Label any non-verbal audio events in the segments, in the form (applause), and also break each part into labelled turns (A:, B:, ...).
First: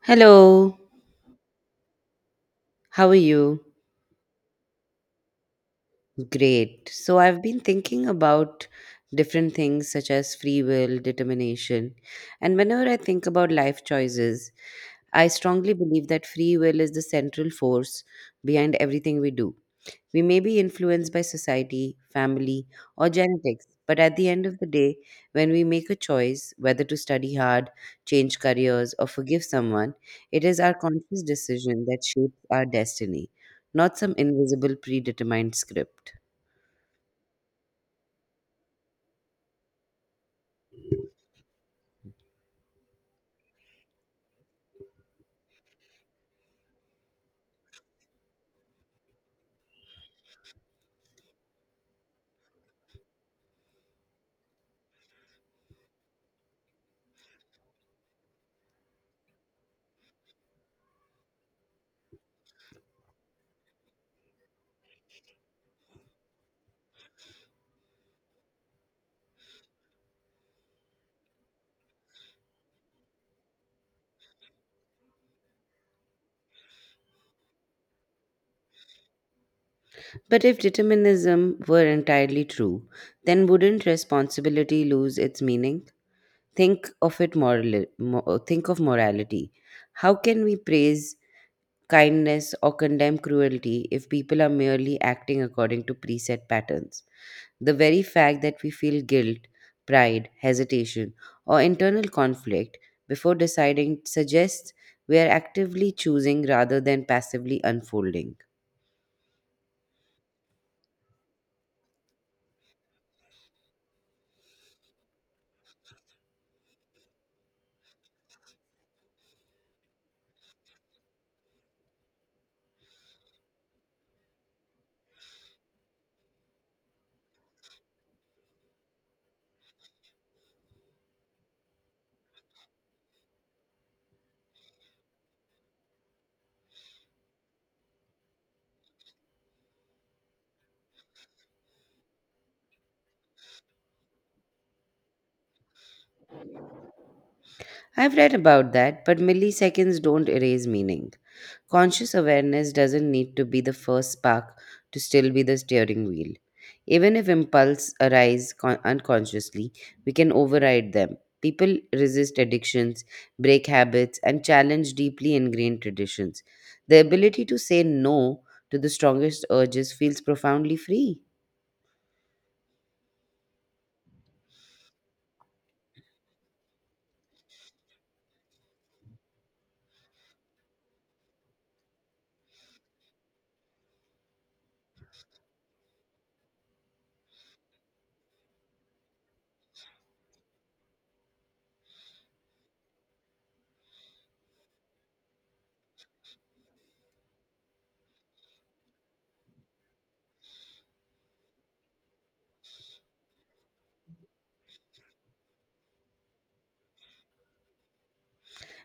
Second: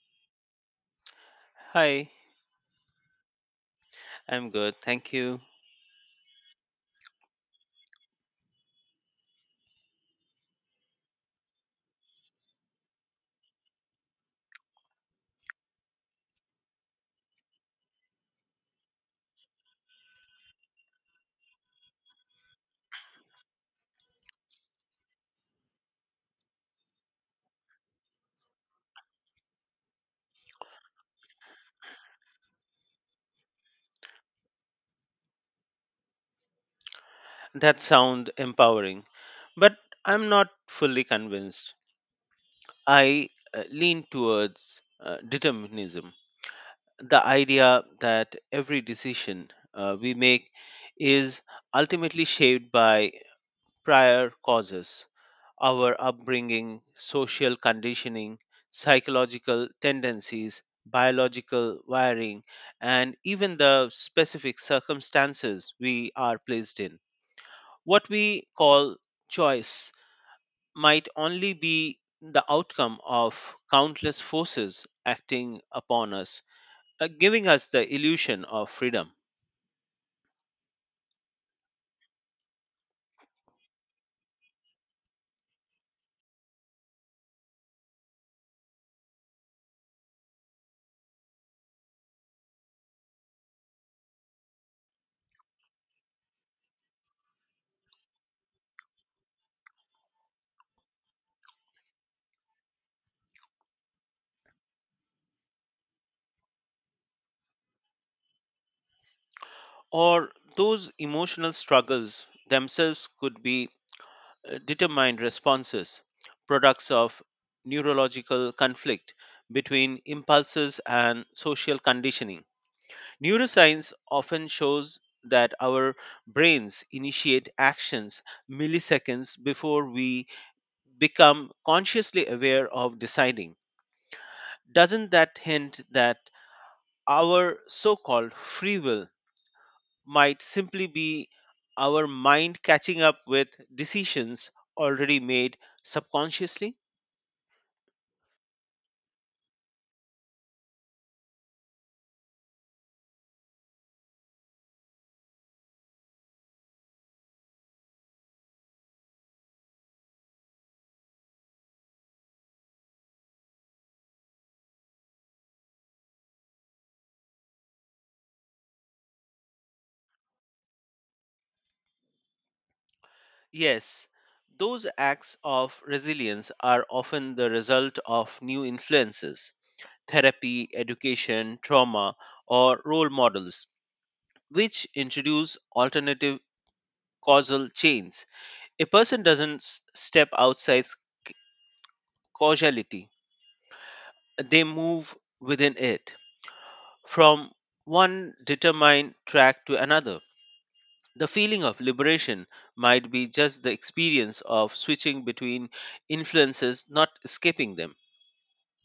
A: Hello,
B: Hi,
A: how are you?
B: I'm good. Thank you.
A: Great. So, I've been thinking about different things such as free will, determination, and whenever I think about life choices, I strongly believe that free will is the central force behind everything we do. We may be influenced by society, family, or genetics, but at the end of the day, when we make a choice whether to study hard, change careers, or forgive someone, it is our conscious decision that shapes our destiny, not some invisible predetermined script.
B: That sound empowering, but I'm not fully convinced. I lean towards determinism, the idea that every decision we make is ultimately shaped by prior causes, our upbringing, social conditioning, psychological tendencies, biological wiring, and even the specific circumstances we are placed in. What we call choice might only be the outcome of countless forces acting upon us, giving us the illusion of freedom.
A: But if determinism were entirely true, then wouldn't responsibility lose its meaning? Think of it morally, think of morality. How can we praise kindness, or condemn cruelty if people are merely acting according to preset patterns? The very fact that we feel guilt, pride, hesitation, or internal conflict before deciding suggests we are actively choosing rather than passively unfolding.
B: Or those emotional struggles themselves could be determined responses, products of neurological conflict between impulses and social conditioning. Neuroscience often shows that our brains initiate actions milliseconds before we become consciously aware of deciding. Doesn't that hint that our so called free will might simply be our mind catching up with decisions already made subconsciously?
A: I've read about that, but milliseconds don't erase meaning. Conscious awareness doesn't need to be the first spark to still be the steering wheel. Even if impulses arise unconsciously, we can override them. People resist addictions, break habits, and challenge deeply ingrained traditions. The ability to say no to the strongest urges feels profoundly free.
B: Yes, those acts of resilience are often the result of new influences, therapy, education, trauma, or role models, which introduce alternative causal chains. A person doesn't step outside c- causality, they move within it from one determined track to another. The feeling of liberation might be just the experience of switching between influences, not escaping them.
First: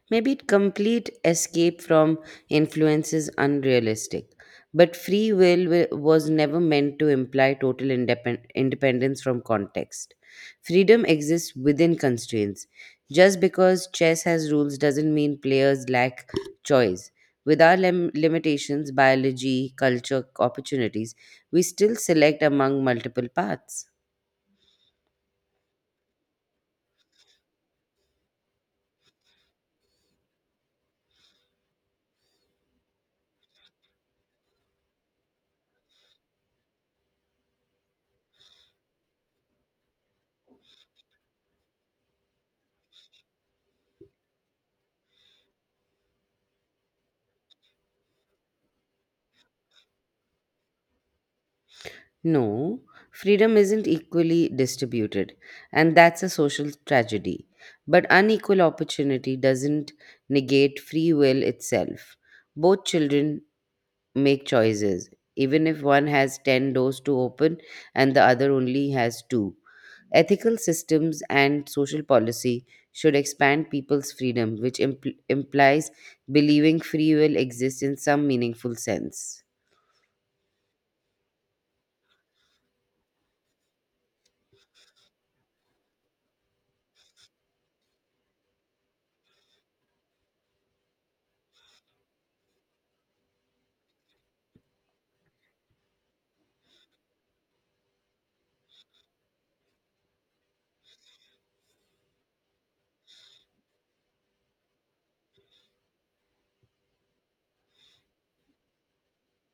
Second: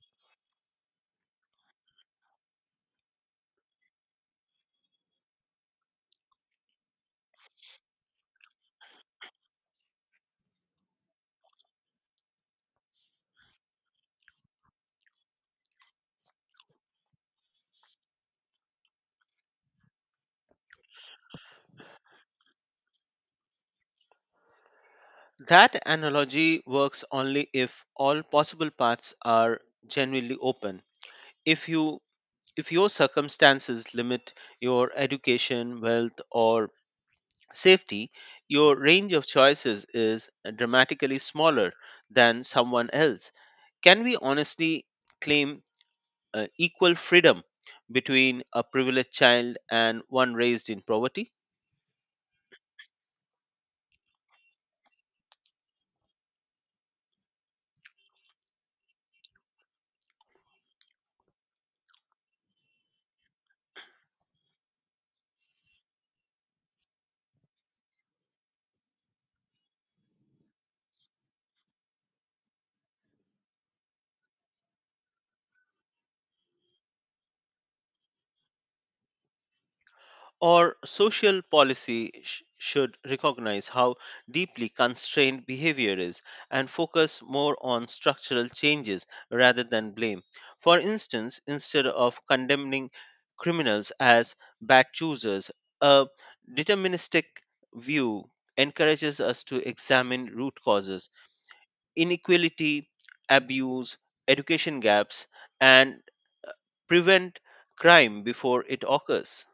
A: Maybe complete escape from influence is unrealistic, but free will was never meant to imply total independence from context. Freedom exists within constraints. Just because chess has rules doesn't mean players lack choice. With our limitations, biology, culture, opportunities, we still select among multiple paths.
B: That analogy works only if all possible paths are genuinely open. If you if your circumstances limit your education, wealth, or safety, your range of choices is dramatically smaller than someone else. Can we honestly claim equal freedom between a privileged child and one raised in poverty?
A: No, freedom isn't equally distributed, and that's a social tragedy. But unequal opportunity doesn't negate free will itself. Both children make choices, even if one has 10 doors to open and the other only has two. Ethical systems and social policy should expand people's freedom, which implies believing free will exists in some meaningful sense.
B: Or social policy should recognize how deeply constrained behavior is, and focus more on structural changes rather than blame. For instance, instead of condemning criminals as bad choosers, a deterministic view encourages us to examine root causes, inequality, abuse, education gaps, and prevent crime before it occurs.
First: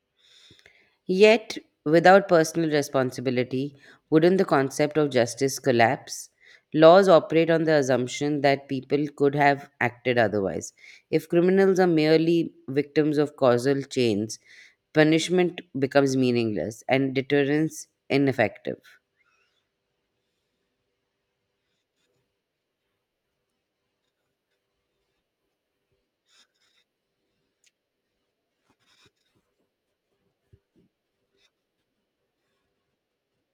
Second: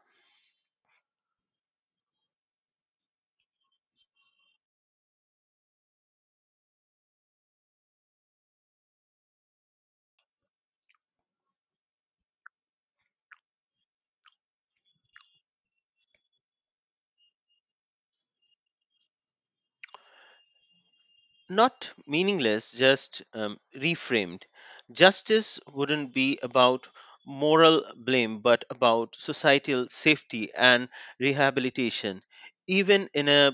A: Yet, without personal responsibility, wouldn't the concept of justice collapse? Laws operate on the assumption that people could have acted otherwise. If criminals are merely victims of causal chains, punishment becomes meaningless and deterrence ineffective.
B: Not meaningless, just reframed. Justice wouldn't be about moral blame, but about societal safety and rehabilitation. Even in a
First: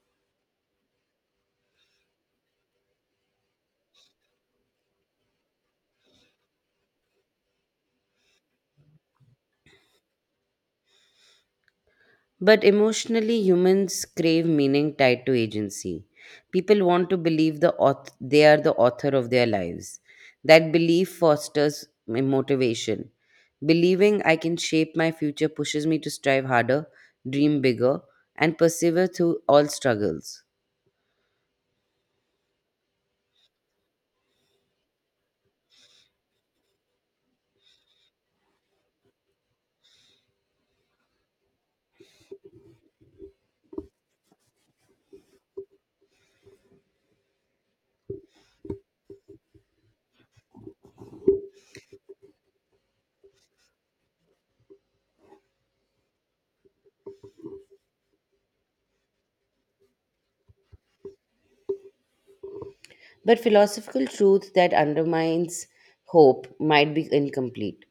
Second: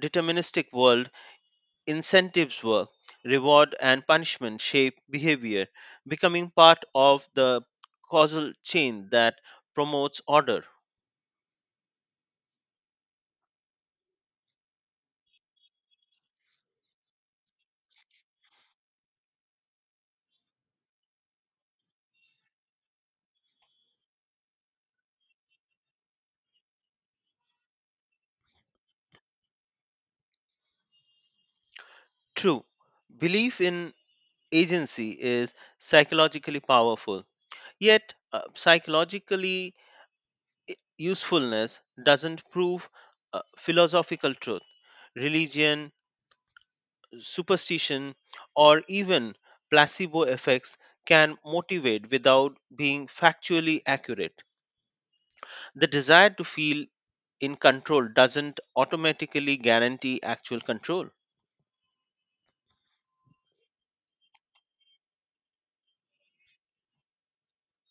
B: deterministic world, incentives work, reward and punishment shape behavior, becoming part of the causal chain that promotes order.
A: But emotionally, humans crave meaning tied to agency. People want to believe the they are the author of their lives. That belief fosters motivation. Believing I can shape my future pushes me to strive harder, dream bigger, and persevere through all struggles.
B: True, belief in agency is psychologically powerful, yet, psychologically usefulness doesn't prove philosophical truth. Religion, superstition, or even placebo effects can motivate without being factually accurate. The desire to feel in control doesn't automatically guarantee actual control.
A: But philosophical truth that undermines hope might be incomplete.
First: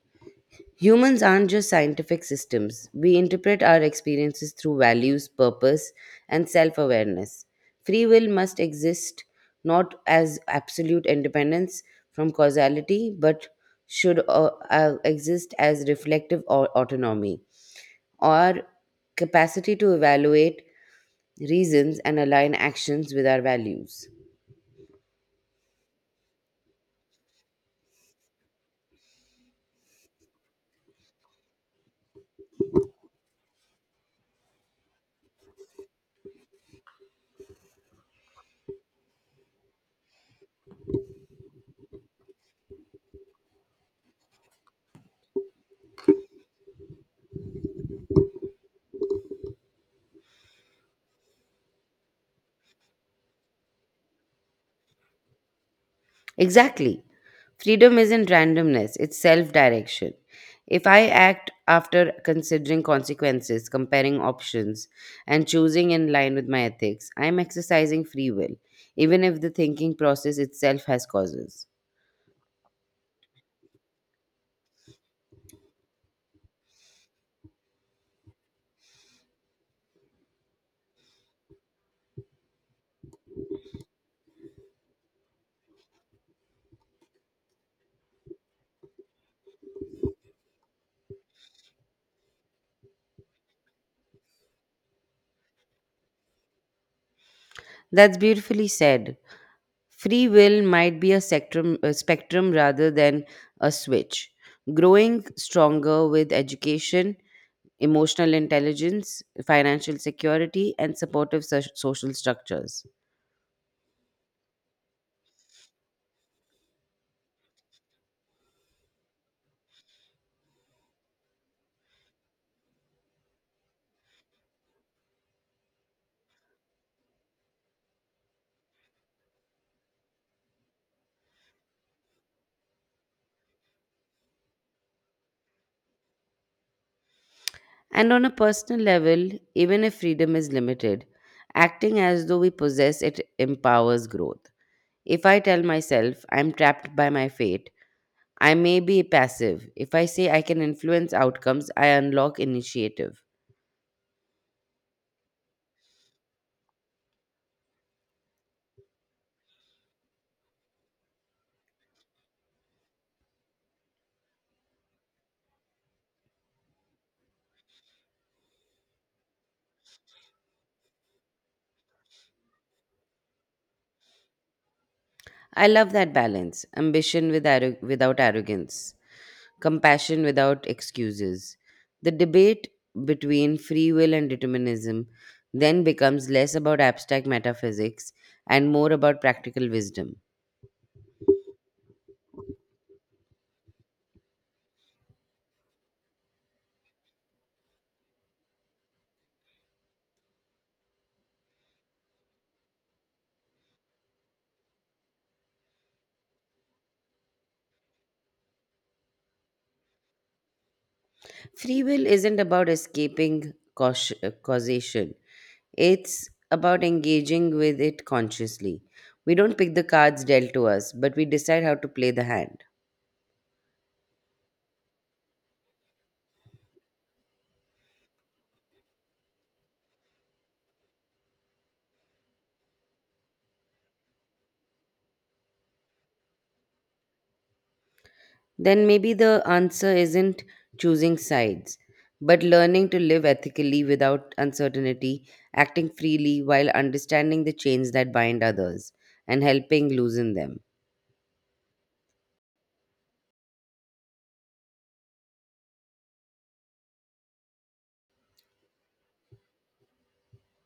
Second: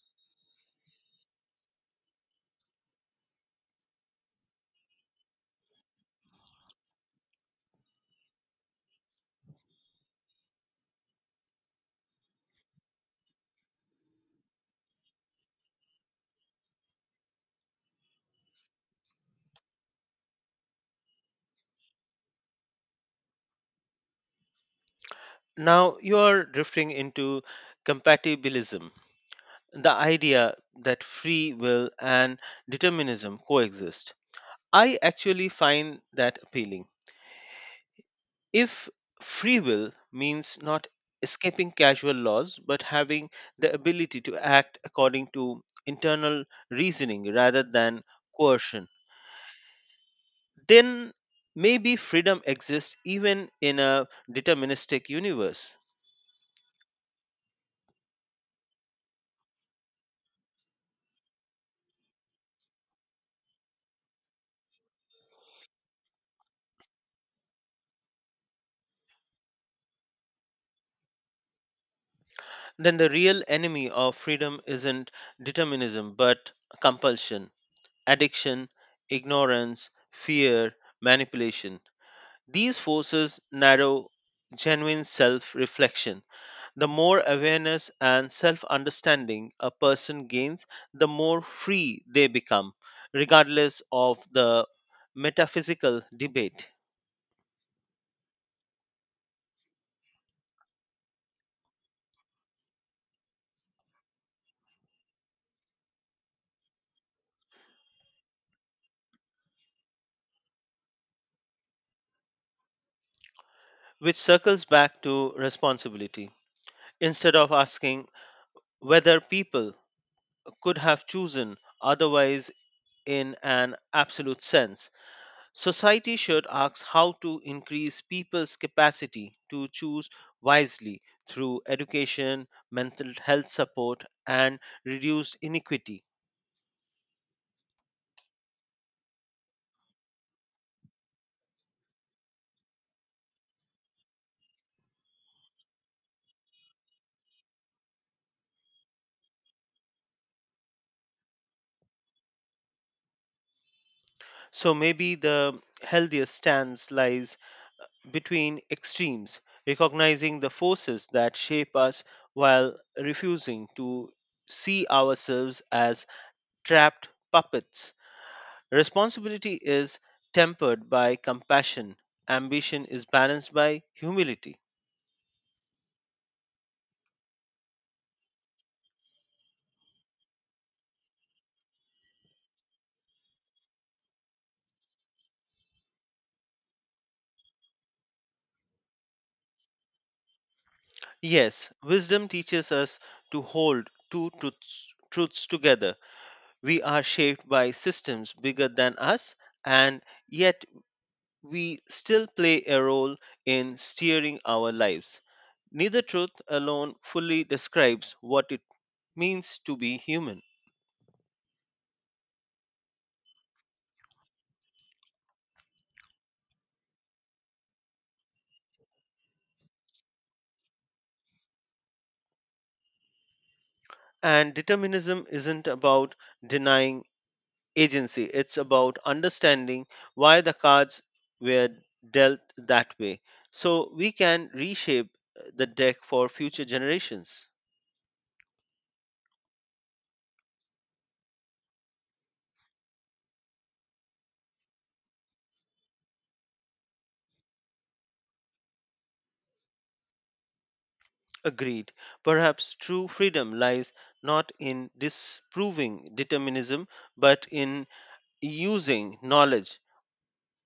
A: Humans aren't just scientific systems. We interpret our experiences through values, purpose, and self awareness. Free will must exist not as absolute independence from causality, but should exist as reflective autonomy or capacity to evaluate reasons and align actions with our values.
B: Now you're drifting into compatibilism, the idea that free will and determinism coexist. I actually find that appealing. If free will means not escaping casual laws but having the ability to act according to internal reasoning rather than coercion, then maybe freedom exists even in a deterministic universe.
A: Exactly. Freedom isn't randomness, it's self direction. If I act after considering consequences, comparing options, and choosing in line with my ethics, I am exercising free will, even if the thinking process itself has causes.
B: Then the real enemy of freedom isn't determinism but compulsion, addiction, ignorance, fear, manipulation. These forces narrow genuine self reflection. The more awareness and self understanding a person gains, the more free they become, regardless of the metaphysical debate,
A: That's beautifully said. Free will might be a spectrum rather than a switch, growing stronger with education, emotional intelligence, financial security, and supportive social structures.
B: which circles back to responsibility. Instead of asking whether people could have chosen otherwise in an absolute sense, society should ask how to increase people's capacity to choose wisely through education, mental health support, and reduced inequity.
A: And on a personal level, even if freedom is limited, acting as though we possess it empowers growth. If I tell myself I'm trapped by my fate, I may be passive. If I say I can influence outcomes, I unlock initiative.
B: So maybe the healthiest stance lies between extremes, recognizing the forces that shape us while refusing to see ourselves as trapped puppets. Responsibility is tempered by compassion, ambition is balanced by humility.
A: I love that balance, ambition with without arrogance, compassion without excuses. The debate between free will and determinism then becomes less about abstract metaphysics and more about practical wisdom.
B: Yes, wisdom teaches us to hold two truths together. We are shaped by systems bigger than us, and yet we still play a role in steering our lives. Neither truth alone fully describes what it means to be human.
A: Free will isn't about escaping causation, it's about engaging with it consciously. We don't pick the cards dealt to us, but we decide how to play the hand.
B: And determinism isn't about denying agency. It's about understanding why the cards were dealt that way so we can reshape the deck for future generations.
A: Then maybe the answer isn't choosing sides, but learning to live ethically without uncertainty, acting freely while understanding the chains that bind others, and helping loosen them.
B: Agreed. Perhaps true freedom lies not in disproving determinism but in using knowledge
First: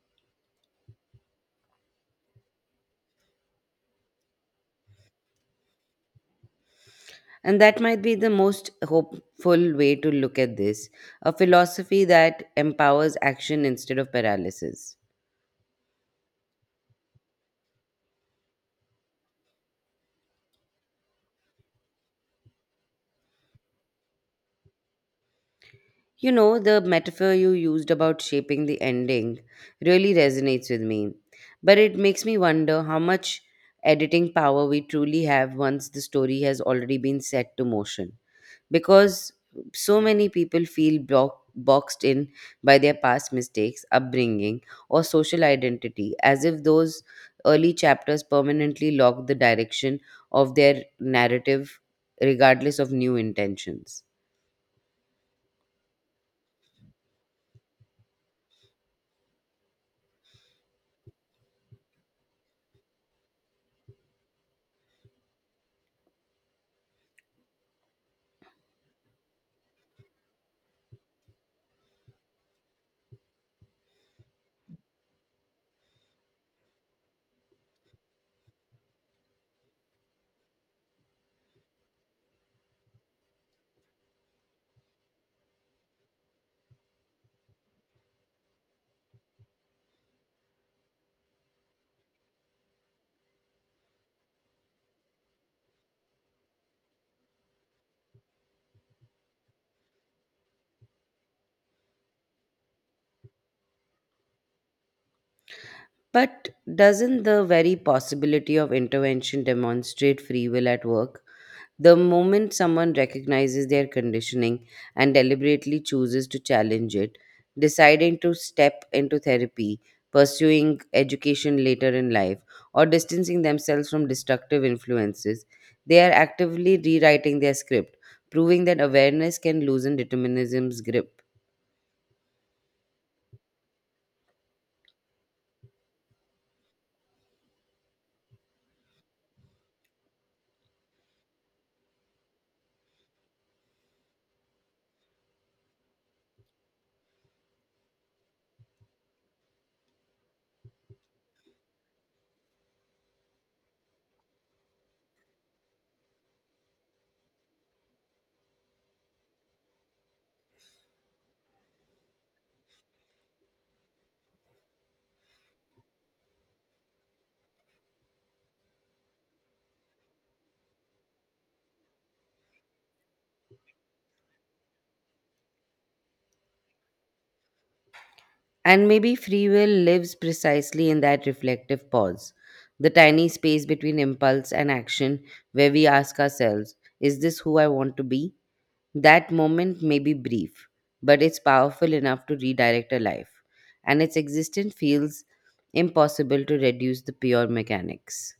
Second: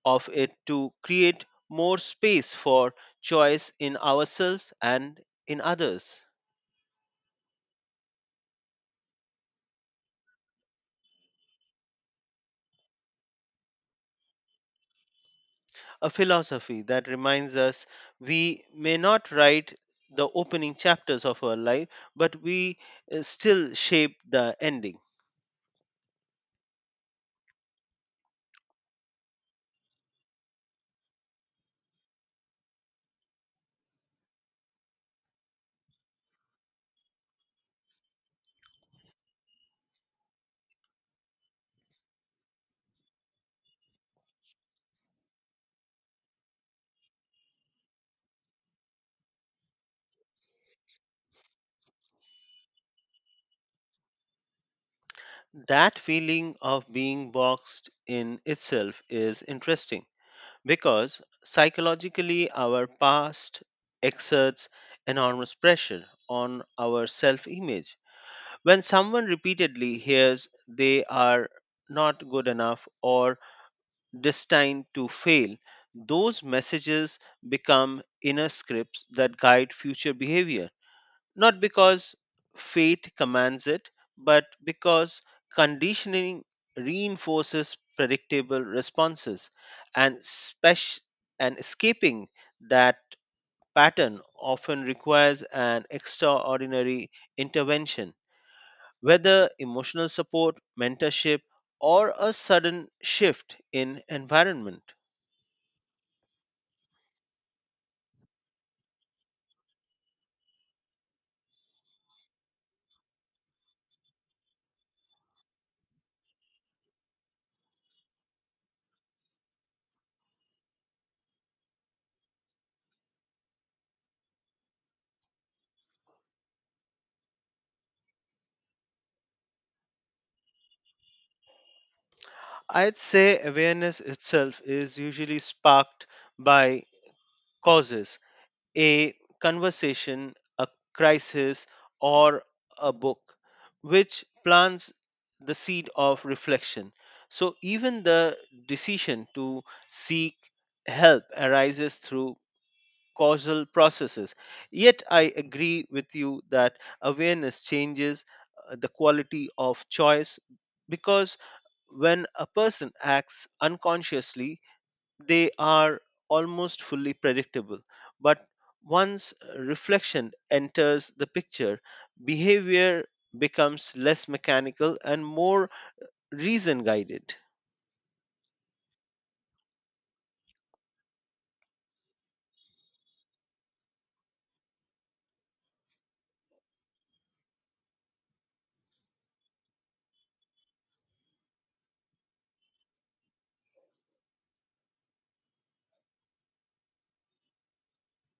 B: of it to create more space for choice in ourselves and in others.
A: And that might be the most hopeful way to look at this, a philosophy that empowers action instead of paralysis.
B: A philosophy that reminds us we may not write the opening chapters of our life, but we still shape the ending.
A: You know, the metaphor you used about shaping the ending really resonates with me, but it makes me wonder how much editing power we truly have once the story has already been set to motion, because so many people feel boxed in by their past mistakes, upbringing, or social identity, as if those early chapters permanently lock the direction of their narrative, regardless of new intentions.
B: That feeling of being boxed in itself is interesting because psychologically, our past exerts enormous pressure on our self image. When someone repeatedly hears they are not good enough or destined to fail, those messages become inner scripts that guide future behavior, not because fate commands it, but because conditioning reinforces predictable responses, and spec- and escaping that pattern often requires an extraordinary intervention, whether emotional support, mentorship, or a sudden shift in environment.
A: But doesn't the very possibility of intervention demonstrate free will at work? The moment someone recognizes their conditioning and deliberately chooses to challenge it, deciding to step into therapy, pursuing education later in life, or distancing themselves from destructive influences, they are actively rewriting their script, proving that awareness can loosen determinism's grip.
B: I'd say awareness itself is usually sparked by causes, a conversation, a crisis, or a book, which plants the seed of reflection. So even the decision to seek help arises through causal processes. Yet I agree with you that awareness changes the quality of choice because when a person acts unconsciously, they are almost fully predictable. But once reflection enters the picture, behavior becomes less mechanical and more reason guided.
A: And maybe free will lives precisely in that reflective pause, the tiny space between impulse and action where we ask ourselves, is this who I want to be? That moment may be brief, but it's powerful enough to redirect a life, and its existence feels impossible to reduce the pure mechanics.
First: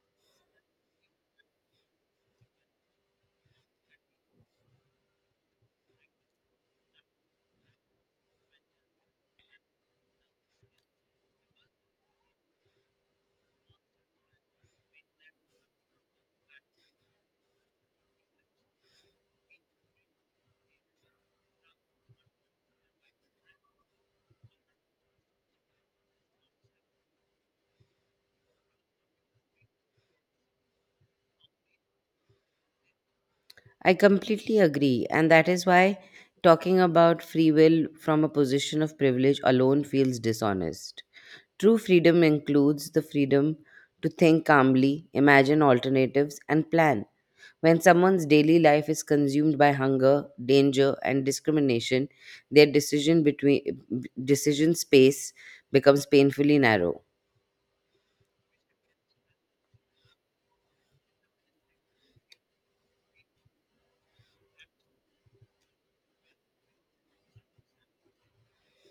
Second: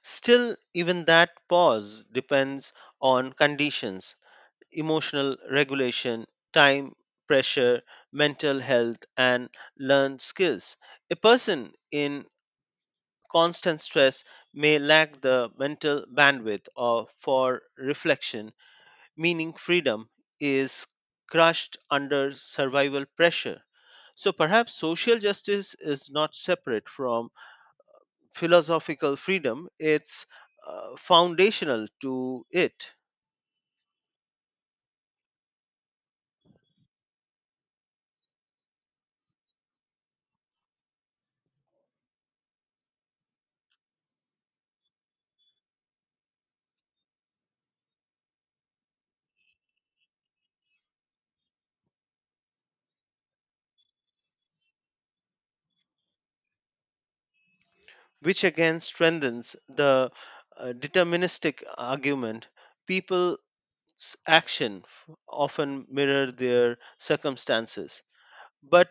B: Still, even that pause depends on conditions: emotional regulation, time pressure, mental health, and learned skills. A person in constant stress may lack the mental bandwidth or for reflection, meaning freedom is crushed under survival pressure. So perhaps social justice is not separate from philosophical freedom, it's foundational to it.
A: I completely agree, and that is why talking about free will from a position of privilege alone feels dishonest. True freedom includes the freedom to think calmly, imagine alternatives, and plan. When someone's daily life is consumed by hunger, danger, and discrimination, their decision space becomes painfully narrow.
B: Which again strengthens the deterministic argument. People's often mirror their circumstances, but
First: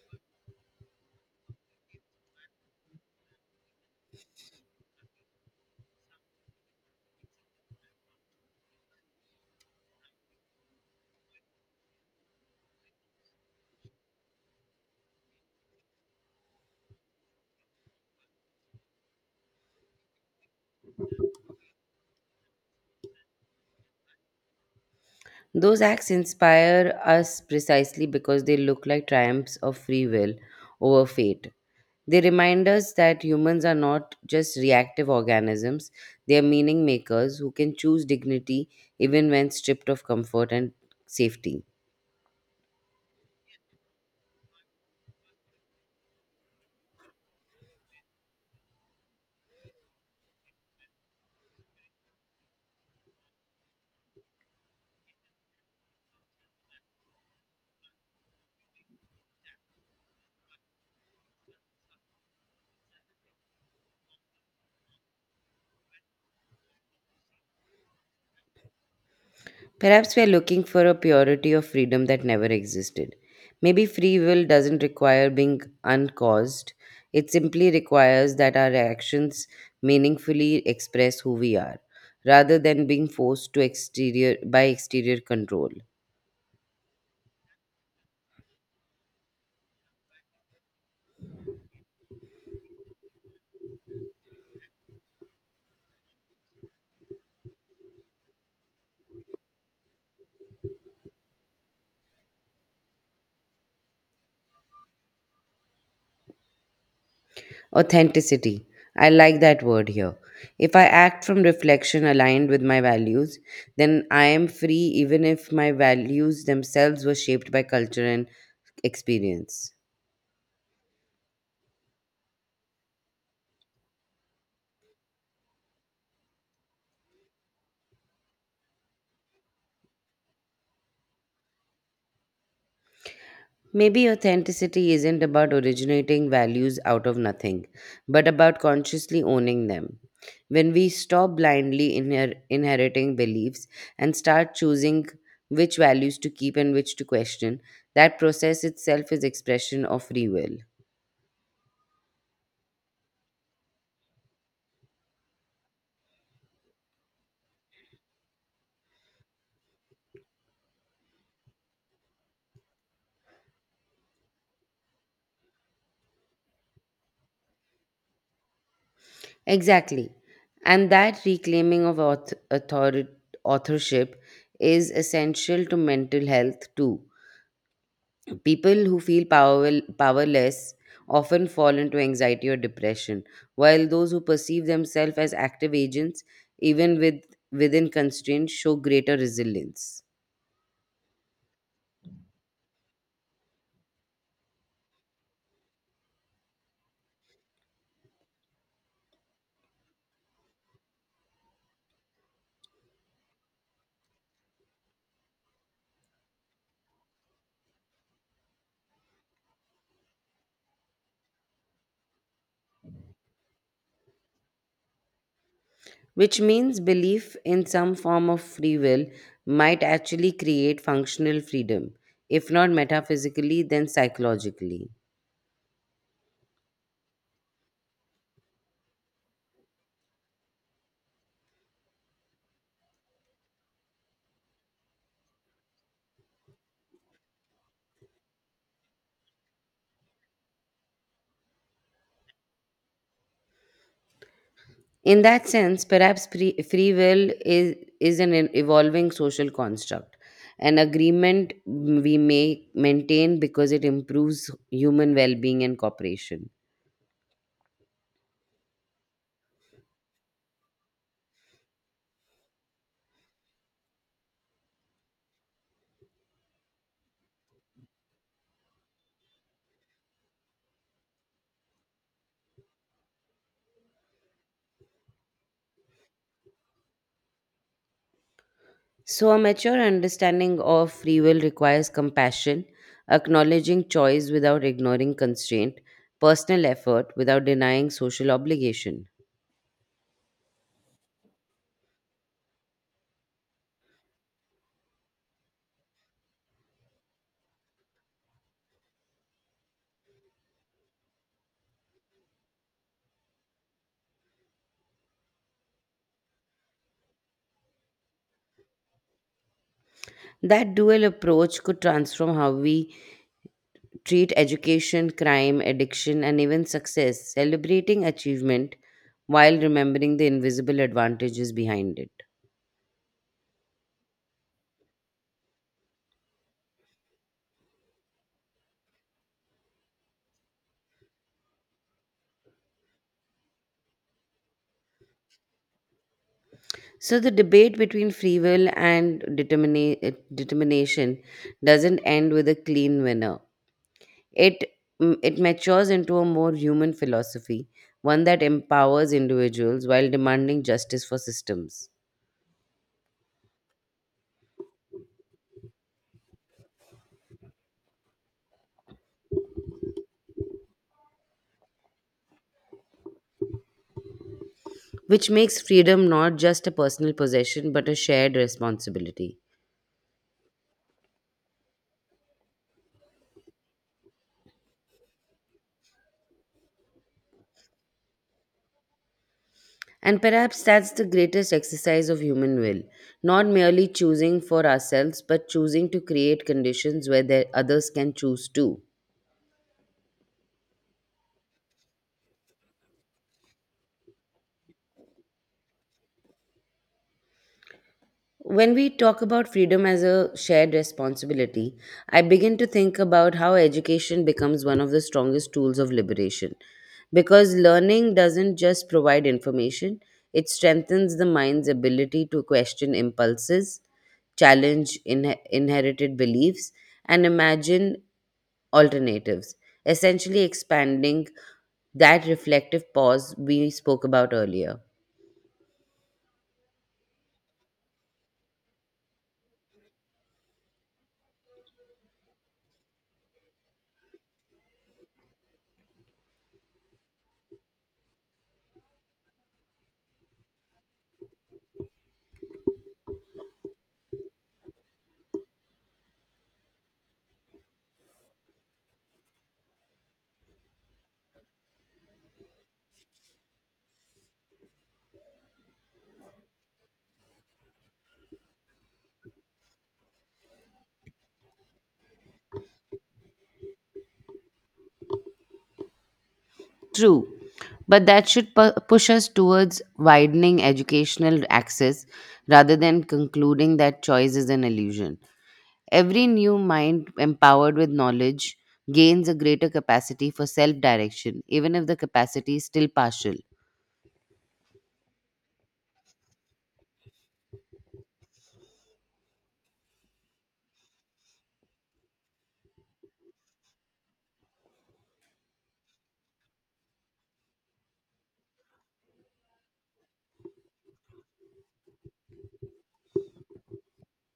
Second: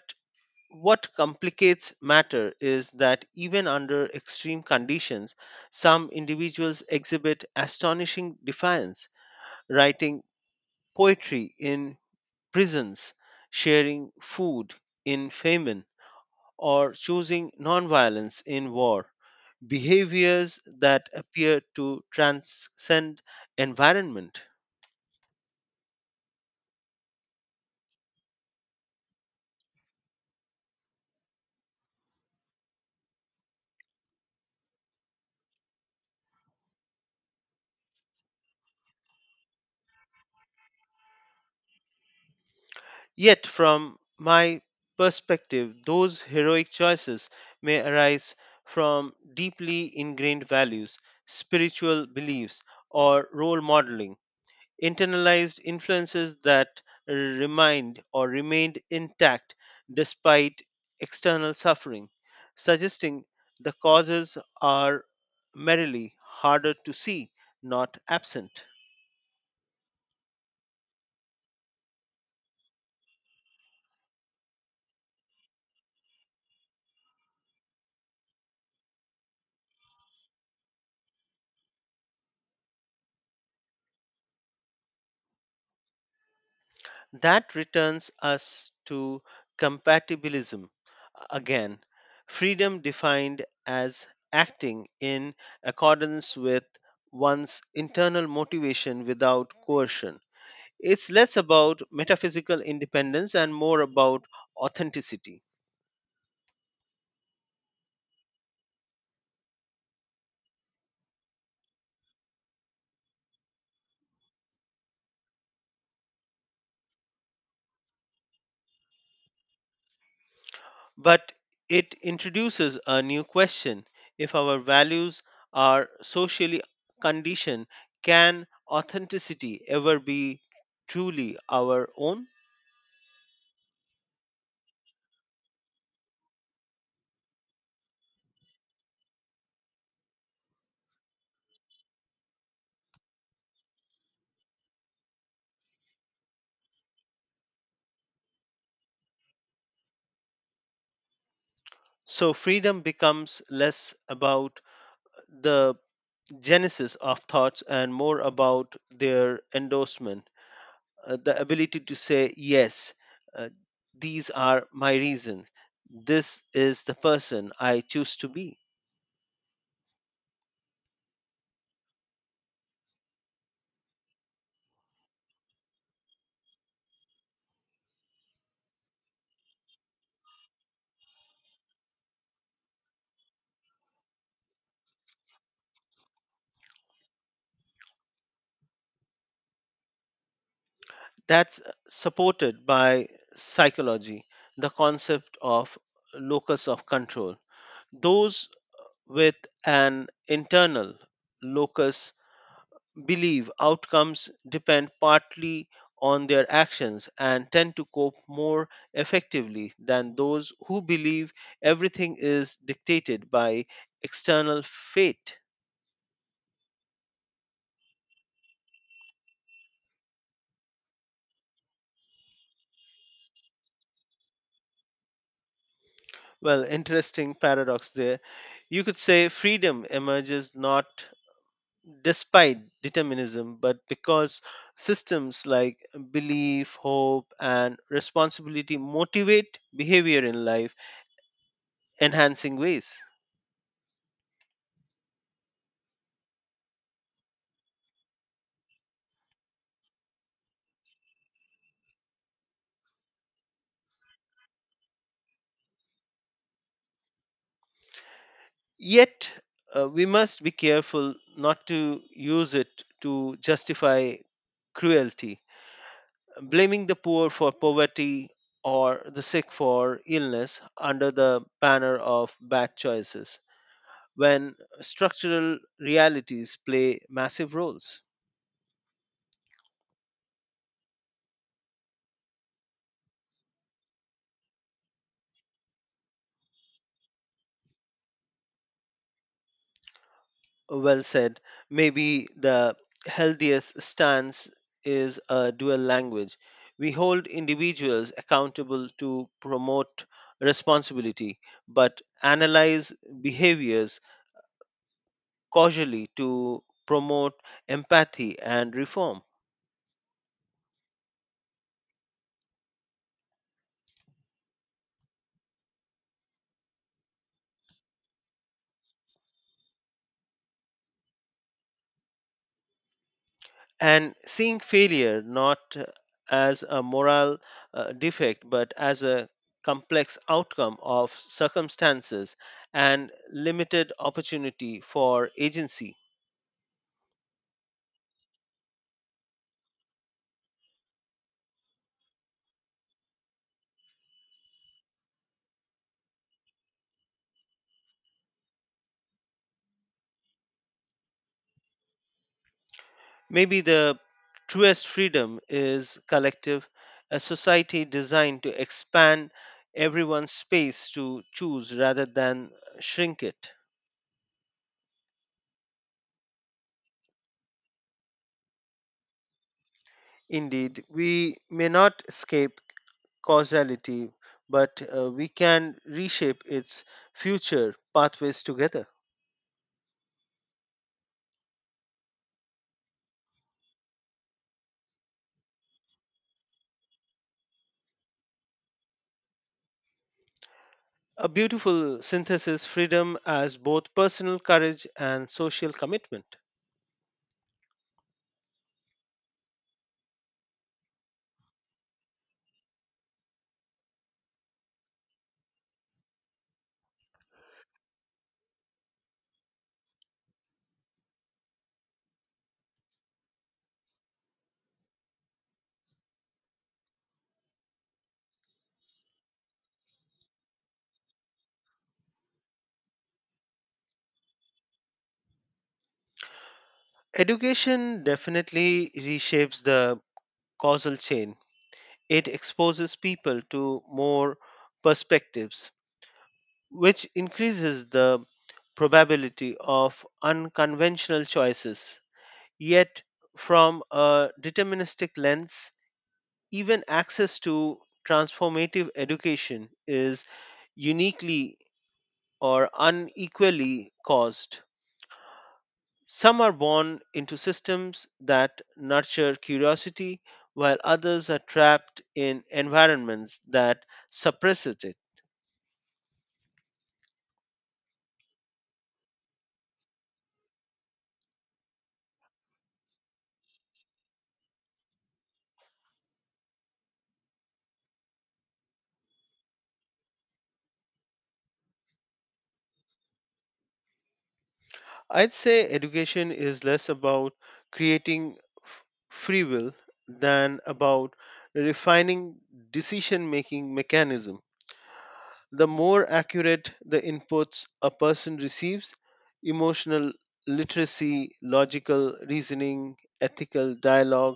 B: what complicates matter is that even under extreme conditions, some individuals exhibit astonishing defiance, writing poetry in prisons, sharing food in famine, or choosing nonviolence in war, behaviors that appear to transcend environment.
A: Those acts inspire us precisely because they look like triumphs of free will over fate. They remind us that humans are not just reactive organisms, they are meaning makers who can choose dignity even when stripped of comfort and safety.
B: Yet, from my perspective, those heroic choices may arise from deeply ingrained values, spiritual beliefs, or role modeling, internalized influences that remind or remained intact despite external suffering, suggesting the causes are merely harder to see, not absent.
A: Perhaps we are looking for a purity of freedom that never existed. Maybe free will doesn't require being uncaused, it simply requires that our actions meaningfully express who we are, rather than being forced to exterior by exterior control.
B: That returns us to compatibilism again, freedom defined as acting in accordance with one's internal motivation without coercion. It's less about metaphysical independence and more about authenticity.
A: Authenticity. I like that word here. If I act from reflection aligned with my values, then I am free even if my values themselves were shaped by culture and experience.
B: But it introduces a new question: if our values are socially conditioned, can authenticity ever be truly our own?
A: Maybe authenticity isn't about originating values out of nothing, but about consciously owning them. When we stop blindly inheriting beliefs and start choosing which values to keep and which to question, that process itself is expression of free will.
B: So freedom becomes less about the genesis of thoughts and more about their endorsement, the ability to say, yes, uh, these are my reasons. This is the person I choose to be.
A: Exactly. And that reclaiming of authorship is essential to mental health too. People who feel powerless often fall into anxiety or depression, while those who perceive themselves as active agents, even within constraints, show greater resilience.
B: That's supported by psychology, the concept of locus of control. Those with an internal locus believe outcomes depend partly on their actions and tend to cope more effectively than those who believe everything is dictated by external fate.
A: Which means belief in some form of free will might actually create functional freedom, if not metaphysically, then psychologically.
B: Well, interesting paradox there. You could say freedom emerges not despite determinism, but because systems like belief, hope, and responsibility motivate behavior in life, enhancing ways.
A: In that sense, perhaps free will is an evolving social construct, an agreement we may maintain because it improves human well being and cooperation.
B: Yet, we must be careful not to use it to justify cruelty. Blaming the poor for poverty or the sick for illness under the banner of bad choices when structural realities play massive roles.
A: So, a mature understanding of free will requires compassion, acknowledging choice without ignoring constraint, personal effort without denying social obligation.
B: Well said. Maybe the healthiest stance is a dual language. We hold individuals accountable to promote responsibility, but analyze behaviors causally to promote empathy and reform.
A: That dual approach could transform how we treat education, crime, addiction, and even success, celebrating achievement while remembering the invisible advantages behind it.
B: And seeing failure not as a moral defect, but as a complex outcome of circumstances and limited opportunity for agency.
A: So, the debate between free will and determination doesn't end with a clean winner. It, it matures into a more human philosophy, one that empowers individuals while demanding justice for systems,
B: Maybe the truest freedom is collective, a society designed to expand everyone's space to choose rather than shrink it.
A: which makes freedom not just a personal possession but a shared responsibility.
B: Indeed, we may not escape causality, but we can reshape its future pathways together.
A: And perhaps that's the greatest exercise of human will, not merely choosing for ourselves, but choosing to create conditions where others can choose too.
B: A beautiful synthesis, freedom as both personal courage and social commitment.
A: When we talk about freedom as a shared responsibility, I begin to think about how education becomes one of the strongest tools of liberation. Because learning doesn't just provide information, it strengthens the mind's ability to question impulses, challenge inherited beliefs, and imagine alternatives, essentially expanding that reflective pause we spoke about earlier.
B: Education definitely reshapes the causal chain. It exposes people to more perspectives, which increases the probability of unconventional choices. Yet, from a deterministic lens, even access to transformative education is uniquely or unequally caused. Some are born into systems that nurture curiosity, while others are trapped in environments that suppress it.
A: True, but that should push us towards widening educational access rather than concluding that choice is an illusion. Every new mind empowered with knowledge gains a greater capacity for self direction, even if the capacity is still partial.
B: I'd say education is less about creating f- free will than about refining decision making mechanism. The more accurate the inputs a person receives, emotional literacy, logical reasoning, ethical dialogue,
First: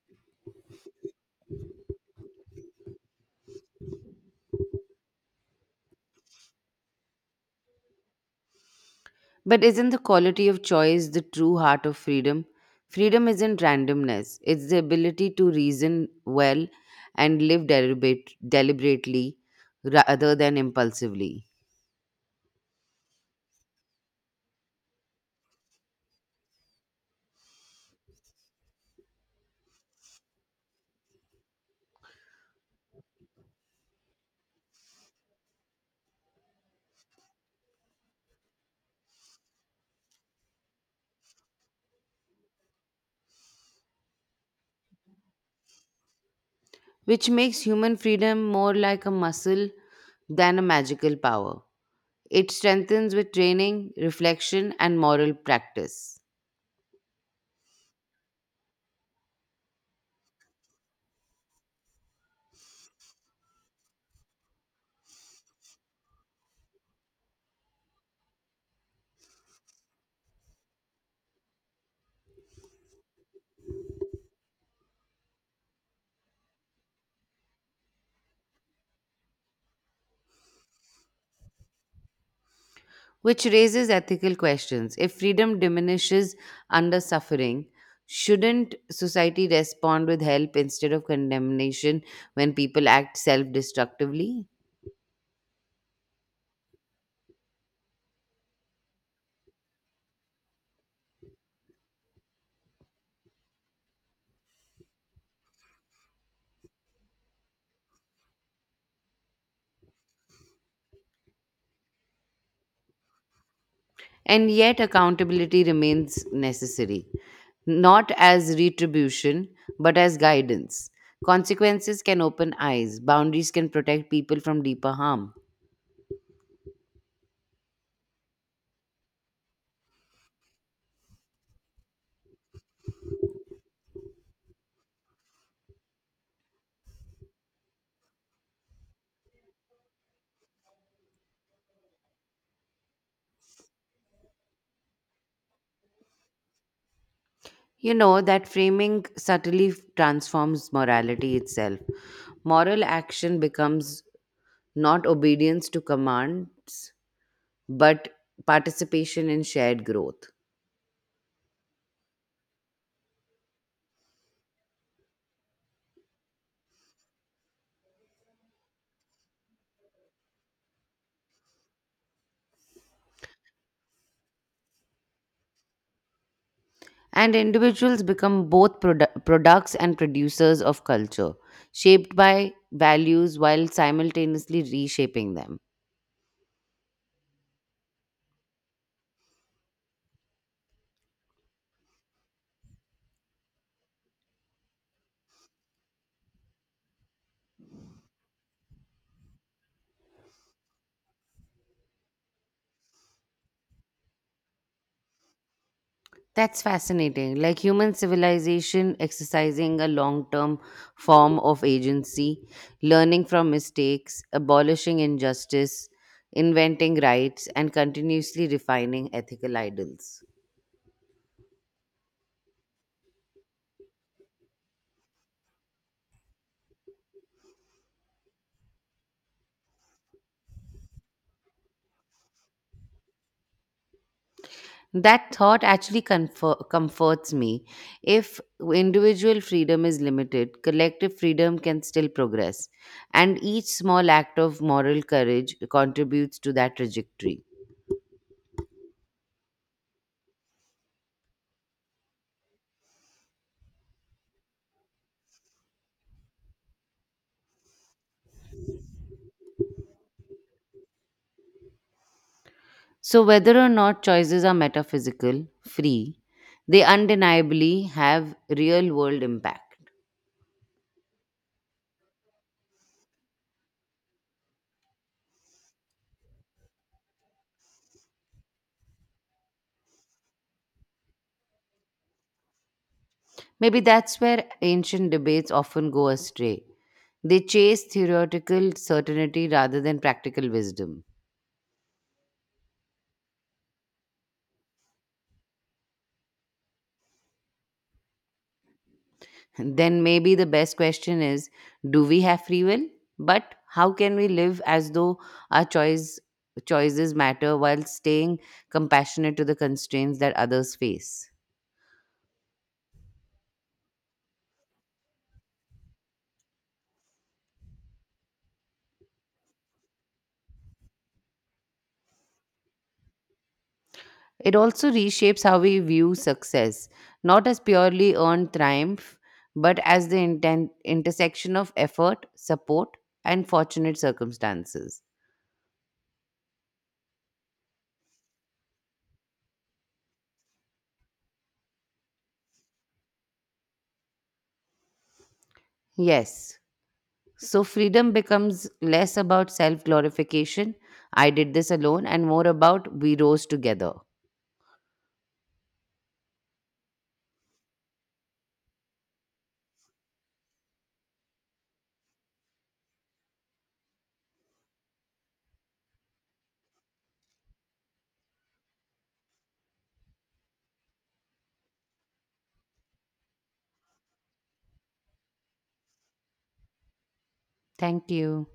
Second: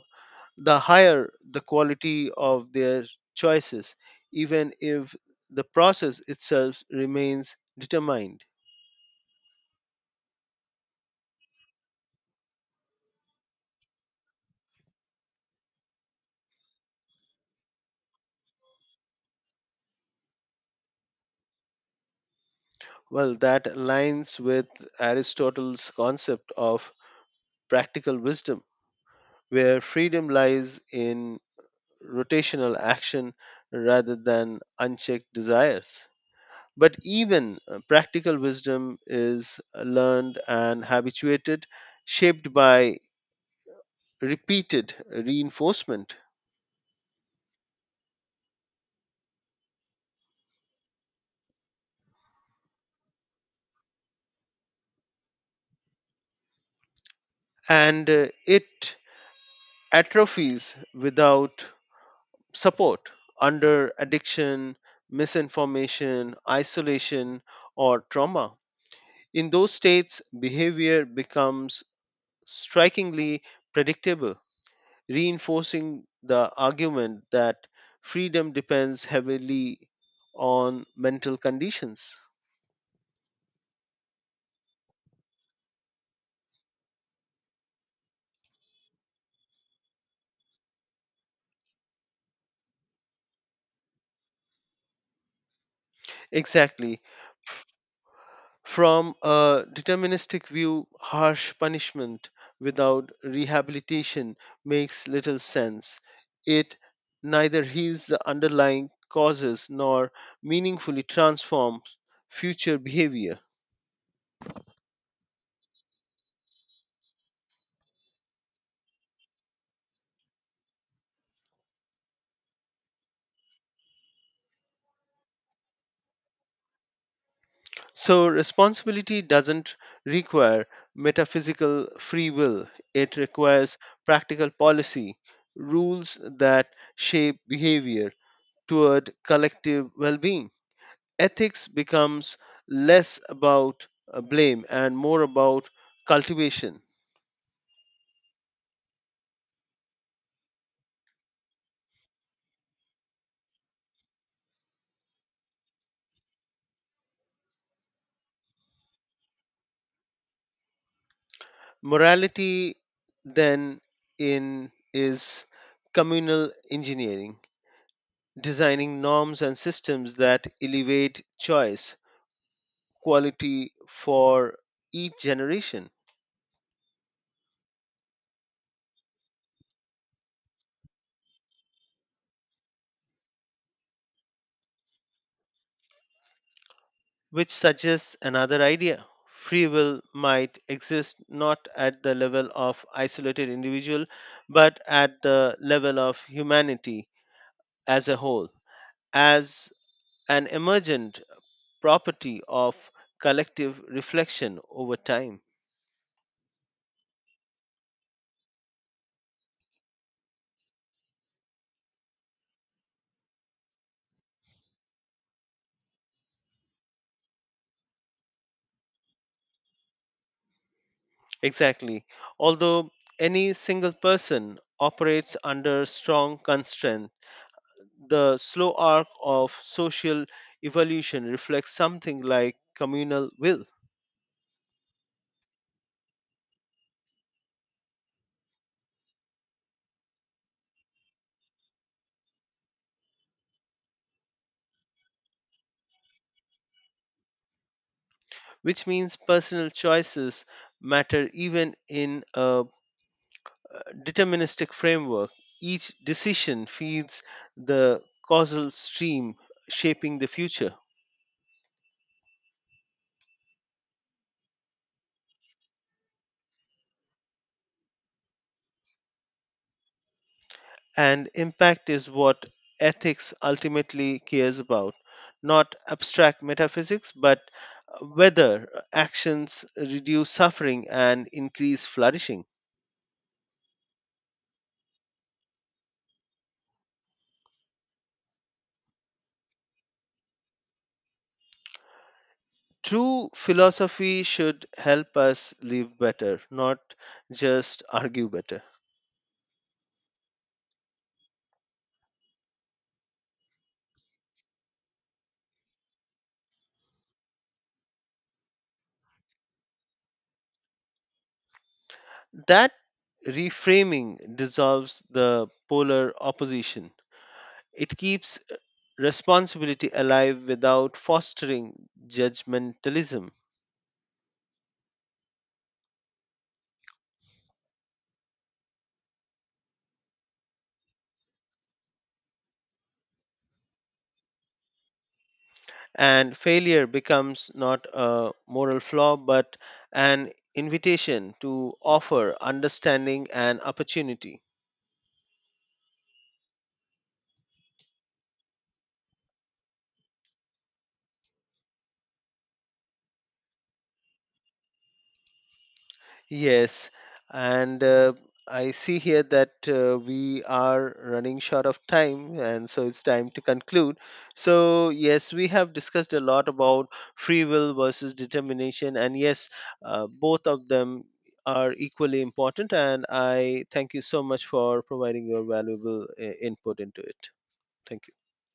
B: the higher the quality of their choices, even if the process itself remains determined.
A: But isn't the quality of choice the true heart of freedom? Freedom isn't randomness, it's the ability to reason well and live deliberately rather than impulsively,
B: Well, that aligns with Aristotle's concept of practical wisdom, where freedom lies in rotational action rather than unchecked desires. But even practical wisdom is learned and habituated, shaped by repeated reinforcement,
A: which makes human freedom more like a muscle than a magical power. It strengthens with training, reflection, and moral practice,
B: and it atrophies without support under addiction, misinformation, isolation, or trauma. In those states, behavior becomes strikingly predictable, reinforcing the argument that freedom depends heavily on mental conditions.
A: which raises ethical questions. If freedom diminishes under suffering, shouldn't society respond with help instead of condemnation when people act self destructively?
B: Exactly. From a deterministic view, harsh punishment without rehabilitation makes little sense. It neither heals the underlying causes nor meaningfully transforms future behavior.
A: And yet, accountability remains necessary, not as retribution, but as guidance. Consequences can open eyes, boundaries can protect people from deeper harm.
B: So, responsibility doesn't require metaphysical free will, it requires practical policy, rules that shape behavior toward collective well being. Ethics becomes less about blame and more about cultivation.
A: You know, that framing subtly transforms morality itself. Moral action becomes not obedience to commands, but participation in shared growth.
B: Morality, then, in is communal engineering, designing norms and systems that elevate choice quality for each generation,
A: And individuals become both products and producers of culture, shaped by values while simultaneously reshaping them.
B: which suggests another idea. Free will might exist not at the level of isolated individual, but at the level of humanity as a whole, as an emergent property of collective reflection over time.
A: That's fascinating. Like human civilization exercising a long term form of agency, learning from mistakes, abolishing injustice, inventing rights, and continuously refining ethical ideals.
B: Exactly. Although any single person operates under strong constraints, the slow arc of social evolution reflects something like communal will,
A: That thought actually comforts me. If individual freedom is limited, collective freedom can still progress. And each small act of moral courage contributes to that trajectory.
B: which means personal choices matter even in a deterministic framework. Each decision feeds the causal stream shaping the future,
A: So, whether or not choices are metaphysical, free, they undeniably have real world impact.
B: and impact is what ethics ultimately cares about, not abstract metaphysics, but whether actions reduce suffering and increase flourishing.
A: Maybe that's where ancient debates often go astray. They chase theoretical certainty rather than practical wisdom.
B: True philosophy should help us live better, not just (laughs) argue better.
A: Then maybe the best question is, do we have free will? But how can we live as though our choices matter while staying compassionate to the constraints that others face?
B: That reframing dissolves the polar opposition. It keeps responsibility alive without fostering judgmentalism.
A: It also reshapes how we view success, not as purely earned triumph, but as the intersection of effort, support, and fortunate circumstances.
B: And failure becomes not a moral flaw but an invitation to offer understanding and opportunity.
A: Yes, so freedom becomes less about self glorification, I did this alone, and more about we rose together.
B: Yes, and I see here that we are running short of time, and so it's time to conclude. So, yes, we have discussed a lot about free will versus determination, and yes, both of them are equally important. And I thank you so much for providing your valuable input into it. Thank
A: Thank
B: you.
A: you.